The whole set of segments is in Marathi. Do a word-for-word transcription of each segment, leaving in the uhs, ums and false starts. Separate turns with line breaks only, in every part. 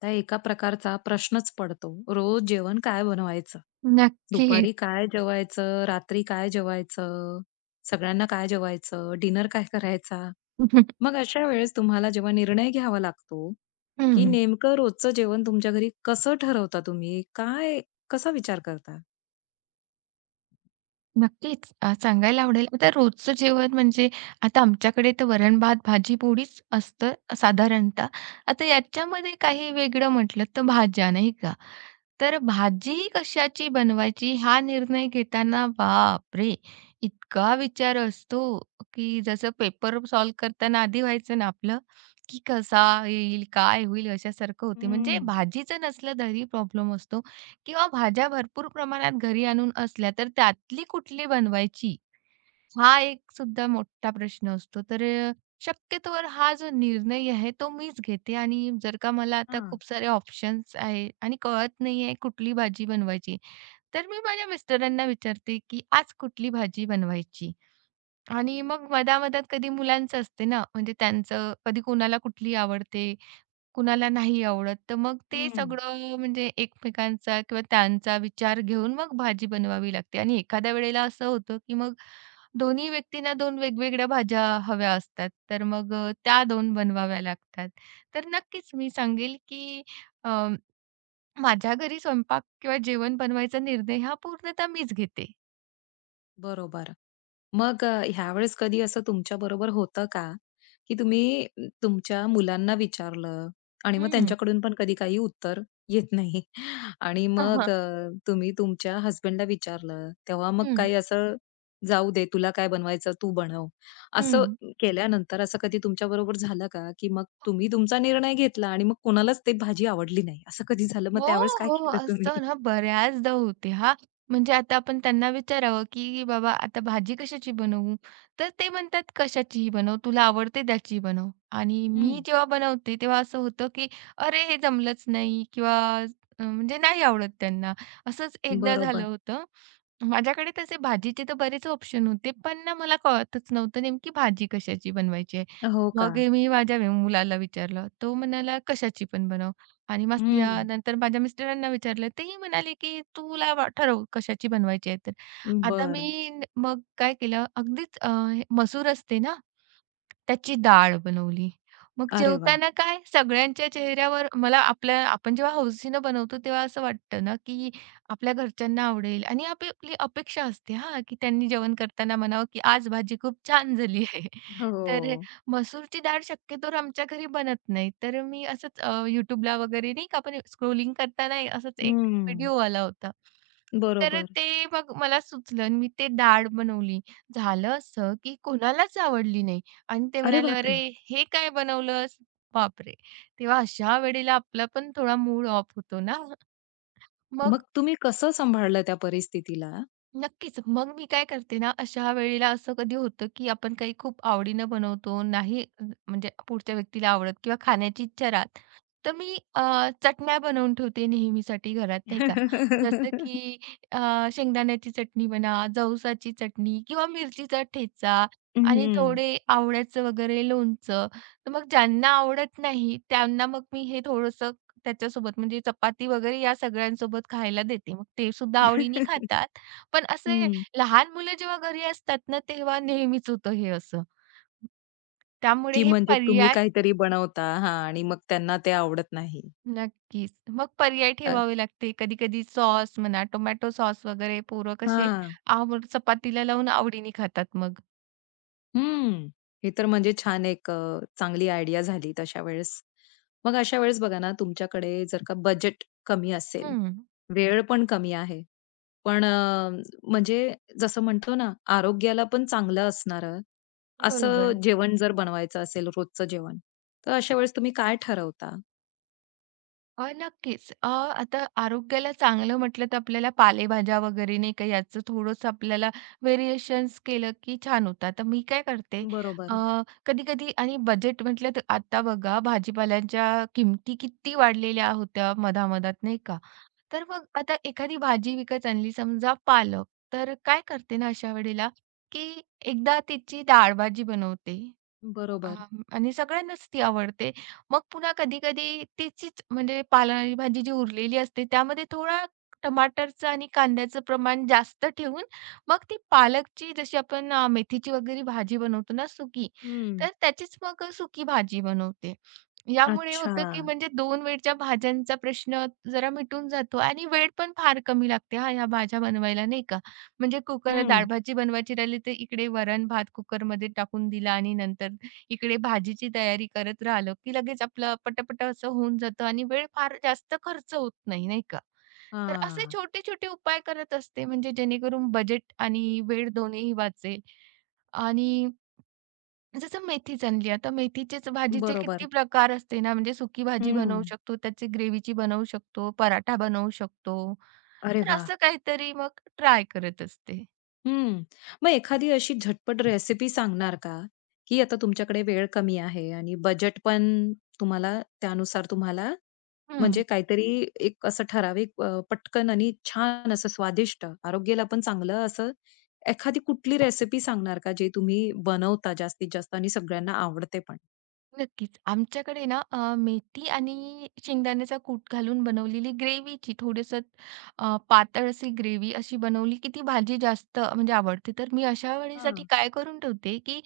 त्या एका प्रकारचा प्रश्नच पडतो. रोज जेवण काय बनवायचं?
नक्कीच.
दुपारी काय जेवायचं? रात्री काय जेवायचं? सगळ्यांना काय जेवायचं? डिनर काय करायचा? मग अशा वेळेस तुम्हाला जेव्हा निर्णय घ्यावा लागतो, की
हं.
नेमकं रोजचं जेवण तुमच्या घरी कसं ठरवता तुम्ही? काय कसा विचार करता?
नक्कीच अ, सांगायला आवडेल. आता रोजचं जेवण म्हणजे आता आमच्याकडे तर वरण-भात, भाजी-पोळीच असतं साधारणतः. आता याच्यामध्ये काही वेगळं म्हटलं तर भाज्या, नाही का? तर भाजी कशाची बनवायची हा निर्णय घेताना बापरे! इतका विचार असतो, की जसं पेपर सॉल्व्ह करताना आधी व्हायचं ना आपलं, की कसा येईल, काय होईल अशासारखं होते. म्हणजे
हं,
भाजीचं नसलं तरी प्रॉब्लेम असतो किंवा भाज्या भरपूर प्रमाणात घरी आणून असल्या, तर त्यातली कुठली बनवायची हा एक सुद्धा मोठा प्रश्न असतो. तर अ, शक्यतोवर हा जो निर्णय आहे तो मीच घेते आणि जर का मला आता
हां.
खूप सारे ऑप्शन्स आहे आणि कळत नाहीये कुठली भाजी बनवायची, तर मी माझ्या मिस्टरांना विचारते, की आज कुठली भाजी बनवायची? आणि मग मधा कधी मुलांचं असते ना, म्हणजे त्यांचं कधी कुणाला कुठली आवडते, कुणाला नाही आवडत. तर मग ते
हं.
सगळं म्हणजे एकमेकांचा किंवा त्यांचा विचार घेऊन मग भाजी बनवावी लागते आणि एखाद्या वेळेला असं होतं, की मग दोन्ही व्यक्तींना दोन वेगवेगळ्या भाज्या हव्या असतात. तर मग अ, त्या दोन बनवाव्या लागतात. तर नक्कीच मी सांगेल, की अ, माझ्या घरी स्वयंपाक किंवा जेवण बनवायचा निर्णय हा पूर्णतः मीच घेते.
बरोबर. मग अ, ह्यावेळेस कधी असं तुमच्याबरोबर होतं का, की तुम्ही अ, तुमच्या मुलांना विचारलं आणि मग
हं.
त्यांच्याकडून पण कधी काही उत्तर येत नाही आणि
हां,
मग
हां.
अ, तुम्ही तुमच्या हसबँडला विचारलं, तेव्हा मग काही असं, "जाऊ दे, तुला काय बनवायचं तू बनव." असं केल्यानंतर असं कधी तुमच्याबरोबर झालं का, की मग तुम्ही तुमचा निर्णय घेतला आणि मग कोणालाच ती भाजी आवडली नाही, असं कधी झालं? मग
हो,
त्यावेळेस काय
हो.
केलं तुम्ही?
असं ना बऱ्याचदा होते हां. म्हणजे आता आपण त्यांना विचारावं, की "बाबा आता भाजी कशाची बनवू?" तर ते म्हणतात, "कशाचीही बनव, तुला आवडते त्याची बनव." आणि
हं.
मी जेव्हा बनवते तेव्हा असं होतं, की "अरे, हे जमलंच नाही" किंवा अ, म्हणजे नाही आवडत त्यांना. असंच एकदा झालं
बरोबर.
होतं. माझ्याकडे तसे भाजीचे तर बरेच ऑप्शन होते, पण ना मला कळतच नव्हतं नेमकी भाजी कशाची बनवायची आहे.
हो का?
मग मी माझ्या मुलाला विचारलं. तो म्हणाला, "कशाची पण बनव." आणि मग त्या
हं.
नंतर माझ्या मिस्टरांना विचारलं. तेही म्हणाले, की "तुला वा ठरव कशाची बनवायची आहे तर." आता
बरं.
मी न मग काय केलं अगदीच अ, हे मसूर असते ना, त्याची डाळ बनवली. मग
अरे वाह!
जेवताना काय सगळ्यांच्या चेहऱ्यावर मला आपल्या आपण जेव्हा हौशीनं बनवतो तेव्हा असं वाटतं ना, की आपल्या घरच्यांना आवडेल आणि आपली आपली अपेक्षा असते हां, की त्यांनी जेवण करताना म्हणावं, की "आज भाजी खूप छान झाली आहे." तर
हो.
मसूरची डाळ शक्यतोवर आमच्या घरी बनत नाही. तर मी असंच अ, YouTubeला वगैरे नाही का आपण स्क्रोलिंग करताना असाच एक
हं.
व्हिडिओ आला होता. तर
बरोबर.
ते मग मला सुचलं आणि मी ते डाळ बनवली. झालं असं, की कोणालाच आवडली नाही आणि ते
अरे
म्हणाले, "अरे,
बापरे!
हे काय बनवलंस?" बापरे! तेव्हा अशा वेळेला आपला पण थोडा मूड ऑफ होतो ना.
मग
मग
तुम्ही कसं सांभाळलं त्या परिस्थितीला?
नक्कीच. मग मी काय करते ना, अशा वेळेला असं कधी होतं, की आपण काही खूप आवडीनं बनवतो, नाही म्हणजे पुढच्या व्यक्तीला आवडत किंवा खाण्याची इच्छा राहत. तर मी अ, चटण्या बनवून ठेवते नेहमीसाठी घरात, नाही का. जसं की अ, शेंगदाण्याची चटणी म्हणा, जवसाची चटणी किंवा मिरचीचा ठेचा
अ,
आणि
हं.
थोडे आवळ्याचं वगैरे लोणचं. तर मग ज्यांना आवडत नाही, त्यांना मग मी हे थोडंसं त्याच्यासोबत म्हणजे चपाती वगैरे या सगळ्यांसोबत खायला देते. मग ते सुद्धा आवडीने खातात. पण असे लहान मुलं जेव्हा घरी असतात ना, तेव्हा नेहमीच होतं हे असं. त्यामुळे
की
हे
म्हणजे तुम्ही
पर्याय
काहीतरी बनवता हां आणि मग त्यांना ते आवडत नाही.
नक्कीच. मग पर्याय
अ,
ठेवावे लागते. कधी-कधी सॉस म्हणा, टोमॅटो सॉस वगैरे पोरं कसे
हां.
आव चपातीला लावून आवडीने खातात मग.
हं. हे तर म्हणजे छान एक अ, चांगली आयडिया झाली तशा वेळेस. मग अशा वेळेस बघा ना, तुमच्याकडे जर का बजेट कमी असेल,
हं,
वेळ पण कमी आहे. पण अ, म्हणजे जसं म्हणतो ना, आरोग्याला पण चांगलं असणारं असं
बरोबर.
जेवण जर बनवायचं असेल रोजचं जेवण, तर अशा वेळेस तुम्ही काय ठरवता?
अ, नक्कीच. अ, आता आरोग्याला चांगलं म्हटलं तर आपल्याला पालेभाज्या वगैरे नाही का याचं थोडंसं आपल्याला व्हेरिएशन्स केलं की छान होतं. तर मी काय करते अ,
बरोबर,
कधी-कधी आणि बजेट म्हटलं तर आता बघा भाजीपाल्यांच्या किमती किती वाढलेल्या होत्या मधामधात नाही का. तर मग आता एखादी भाजी विकत आणली समजा पालक, तर काय करते ना अशा वेळेला की एकदा तिची डाळ भाजी बनवते
बरोबर.
आ, आणि सगळ्यांनाच ती आवडते. मग पुन्हा कधी-कधी तिचीच म्हणजे पालेभाजी भाजी जी उरलेली असते त्यामध्ये थोडा टमाटरचं आणि कांद्याचं प्रमाण जास्त ठेवून मग ती पालकची जशी आपण अ, मेथीची वगैरे भाजी बनवतो ना सुकी,
हं.
तर त्याचीच मग अ, सुकी भाजी बनवते. यामुळे
अच्छा.
होतं की म्हणजे दोन वेळच्या भाज्यांचा प्रश्न जरा मिटून जातो आणि वेळ पण फार कमी लागते हां, ह्या भाज्या बनवायला नाही का. म्हणजे कुकर
हं.
डाळ भाजी बनवायची राहिली तर इकडे वरण-भात कुकरमध्ये टाकून दिला आणि नंतर इकडे भाजीची तयारी करत राहिलो, की लगेच आपलं पटापट असं होऊन जातं आणि वेळ फार जास्त खर्च होत नाही, नाही का? तर असे
हां.
छोटे-छोटे उपाय करत असते, म्हणजे जेणेकरून बजेट आणि वेळ दोन्हीही वाचेल. आणि जसं मेथीच आणली, आता मेथीचेच भाजीचे
बरोबर.
किती प्रकार असते ना, म्हणजे सुकी भाजी
हं.
बनवू शकतो, त्याची ग्रेव्हीची बनवू शकतो, पराठा बनवू शकतो.
अरे
तर
वाह!
असं काहीतरी मग ट्राय करत असते.
हं. मग एखादी अशी झटपट रेसिपी सांगणार का, की आता तुमच्याकडे वेळ कमी आहे आणि बजेट पण तुम्हाला त्यानुसार तुम्हाला
हं.
म्हणजे काहीतरी एक असं ठराविक अ, पटकन आणि छान असं स्वादिष्ट, आरोग्याला पण चांगलं असं एखादी कुठली रेसिपी सांगणार का, जे तुम्ही बनवता जास्तीत जास्त आणि सगळ्यांना आवडते पण?
नक्कीच. आमच्याकडे ना अ, मेथी आणि शेंगदाण्याचा कूट घालून बनवलेली ग्रेव्हीची थोडंसं अ, पातळ अशी ग्रेव्ही अशी बनवली की ती भाजी जास्त म्हणजे आवडते. तर मी अशा वेळेसाठी
हां.
काय करून ठेवते की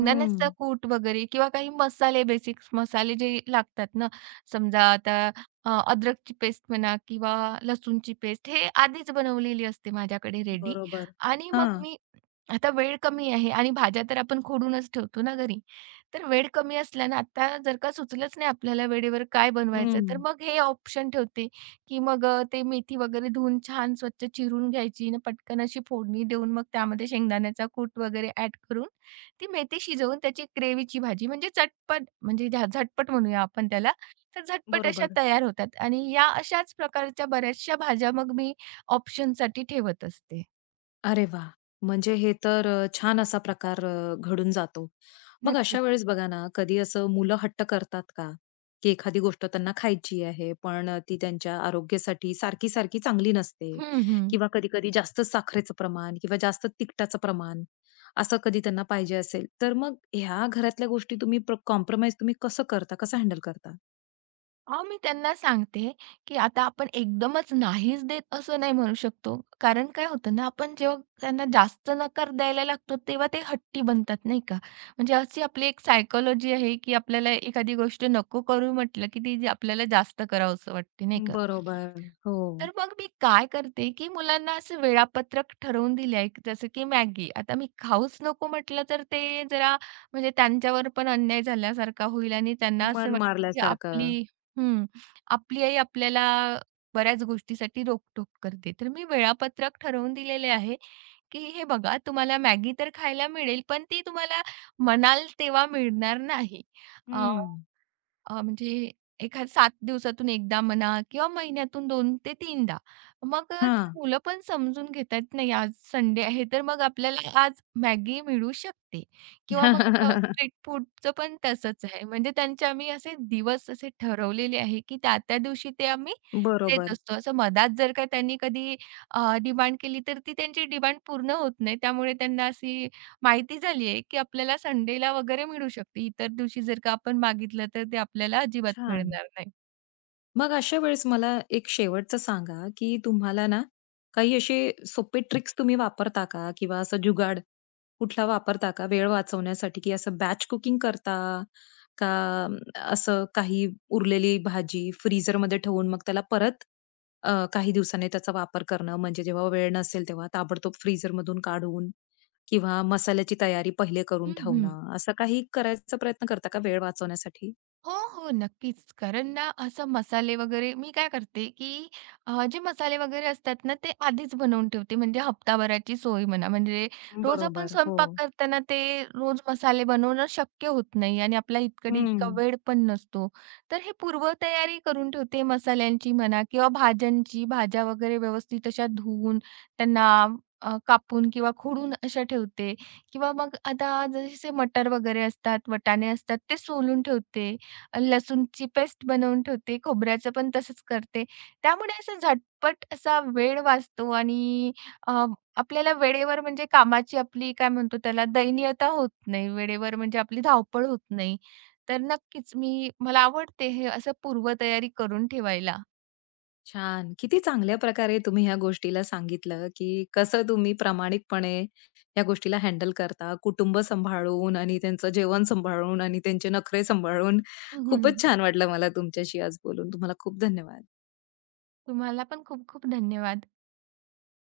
हं.
कूट वगैरे किंवा काही मसाले बेसिक्स मसाले जे लागतात ना, समजा आता अ, अद्रकची पेस्ट म्हणा किंवा लसूणची पेस्ट हे आधीच बनवलेली असते माझ्याकडे रेडी
बरोबर.
आणि मग
हां.
मी आता वेळ कमी आहे आणि भाज्या तर आपण खोडूनच ठेवतो ना घरी. तर वेळ कमी असला ना, आता जर का सुचलंच नाही आपल्याला वेळेवर काय बनवायचं, तर
हं.
मग हे ऑप्शन ठेवते, की मग अ, ते मेथी वगैरे धुवून छान स्वच्छ चिरून घ्यायची आणि पटकन अशी फोडणी देऊन मग त्यामध्ये शेंगदाण्याचा कूट वगैरे ॲड करून ती मेथी शिजवून त्याची ग्रेव्हीची भाजी म्हणजे चटपट म्हणजे झ झटपट म्हणूया आपण त्याला. तर झटपट अशा
बरोबर.
तयार होतात आणि या अशाच प्रकारच्या बऱ्याचशा भाज्या मग मी ऑप्शनसाठी ठेवत असते.
अरे वा, म्हणजे हे तर अ, छान असा प्रकार अ, घडून जातो. मग अशा
नक्कीच.
वेळेस बघा ना, कधी असं मुलं हट्ट करतात का, की एखादी गोष्ट त्यांना खायची आहे, पण अ, ती त्यांच्या आरोग्यासाठी सारखी-सारखी चांगली नसते
हं, हं.
किंवा कधी-कधी जास्त साखरेचं प्रमाण किंवा जास्त तिखटाचं प्रमाण असं कधी त्यांना पाहिजे असेल, तर मग ह्या घरातल्या गोष्टी तुम्ही प्र तुम्ही कसं करता? कसं हँडल करता?
हां, मी त्यांना सांगते, की आता आपण एकदमच नाहीच देत असं नाही म्हणू शकतो. कारण काय होतं ना, आपण जेव्हा त्यांना जास्त नकार द्यायला लागतो, तेव्हा ते हट्टी बनतात नाही का. म्हणजे अशी आपली एक सायकॉलॉजी आहे, की आपल्याला एखादी गोष्ट नको करू म्हटलं, की ती जी आपल्याला जास्त करावसं वाटते नाही का.
बरोबर. हो.
तर मग मी काय करते, की मुलांना असं वेळापत्रक ठरवून दिले आहे, जसं की मॅगी. आता मी खाऊच नको म्हटलं, तर ते जरा म्हणजे त्यांच्यावर पण अन्याय झाल्यासारखा होईल आणि त्यांना असं
मन
वाटेल, की
मारल्यासारखं.
आपली हं. आपली आई आपल्याला बऱ्याच गोष्टीसाठी रोकटोक करते. तर मी वेळापत्रक ठरवून दिलेले आहे, की हे बघा तुम्हाला मॅगी तर खायला मिळेल, पण ती तुम्हाला म्हणाल तेव्हा मिळणार नाही.
हं.
अ, म्हणजे एखाद सात दिवसातून एकदा म्हणा किंवा महिन्यातून दोन ते तीनदा. मग अ, ते
हां.
मुलं पण समजून घेतात नाही आज संडे आहे, तर मग आपल्याला आज मॅगी मिळू शकते किंवा मग असं स्ट्रीट फूडचं पण तसंच आहे. म्हणजे त्यांचे आम्ही असे दिवस असे ठरवलेले आहे, की त्या-त्या दिवशी ते आम्ही देत
बरोबर.
असतो. असं मधात जर का त्यांनी कधी डिमांड केली, तर ती त्यांची डिमांड पूर्ण होत नाही. त्यामुळे त्यांना अशी माहिती झालीये, की आपल्याला संडेला वगैरे मिळू शकते. इतर दिवशी जर का आपण मागितलं तर ते आपल्याला अजिबात
छान.
मिळणार नाही.
मग अशा वेळेस मला एक शेवटचं सांगा, की तुम्हाला ना काही असे सोपे ट्रिक्स तुम्ही वापरता का? किंवा असा जुगाड कुठला वापरता का वेळ वाचवण्यासाठी? की असं बॅच कुकिंग करता का अम, असं काही उरलेली भाजी फ्रीझरमध्ये ठेवून मग त्याला परत अ, काही दिवसांनी त्याचा वापर करणं म्हणजे जेव्हा वेळ नसेल तेव्हा ताबडतोब फ्रीझरमधून काढून किंवा मसाल्याची तयारी पहिले करून
हं, हं.
ठेवणं, असं काही करायचा प्रयत्न करता का वेळ वाचवण्यासाठी?
हो, हो. नक्कीच. कारण ना असं मसाले वगैरे मी काय करते, की अ, जे मसाले वगैरे असतात ना ते आधीच बनवून ठेवते. म्हणजे हप्ताभराची सोय म्हणा. म्हणजे रोज आपण
बरोबर. हो.
स्वयंपाक करताना ते रोज मसाले बनवणं शक्य होत नाही आणि आपल्या इकडे
हं.
इतका वेळ पण नसतो. तर हे पूर्वतयारी करून ठेवते मसाल्यांची म्हणा किंवा भाज्यांची. भाज्या वगैरे व्यवस्थित अशा धुवून त्यांना अ, कापून किंवा खोडून अशा ठेवते किंवा मग आता जसे मटर वगैरे असतात, वाटाणे असतात ते सोलून ठेवते. लसूणची पेस्ट बनवून ठेवते, खोबऱ्याचं पण तसंच करते. त्यामुळे असं झटपट असा वेळ वाचतो आणि अ, आपल्याला वेळेवर म्हणजे कामाची आपली काय म्हणतो त्याला दयनीयता होत नाही. वेळेवर म्हणजे आपली धावपळ होत नाही. तर नक्कीच मी मला आवडते हे असं पूर्वतयारी करून ठेवायला.
छान. किती चांगल्या प्रकारे तुम्ही ह्या गोष्टीला सांगितलं, की कसं तुम्ही प्रामाणिकपणे या गोष्टीला हँडल करता. कुटुंब सांभाळून आणि त्यांचं जेवण सांभाळून आणि त्यांचे नखरे सांभाळून. खूपच छान वाटलं मला तुमच्याशी आज बोलून. तुम्हाला खूप धन्यवाद.
तुम्हाला पण खूप खूप धन्यवाद.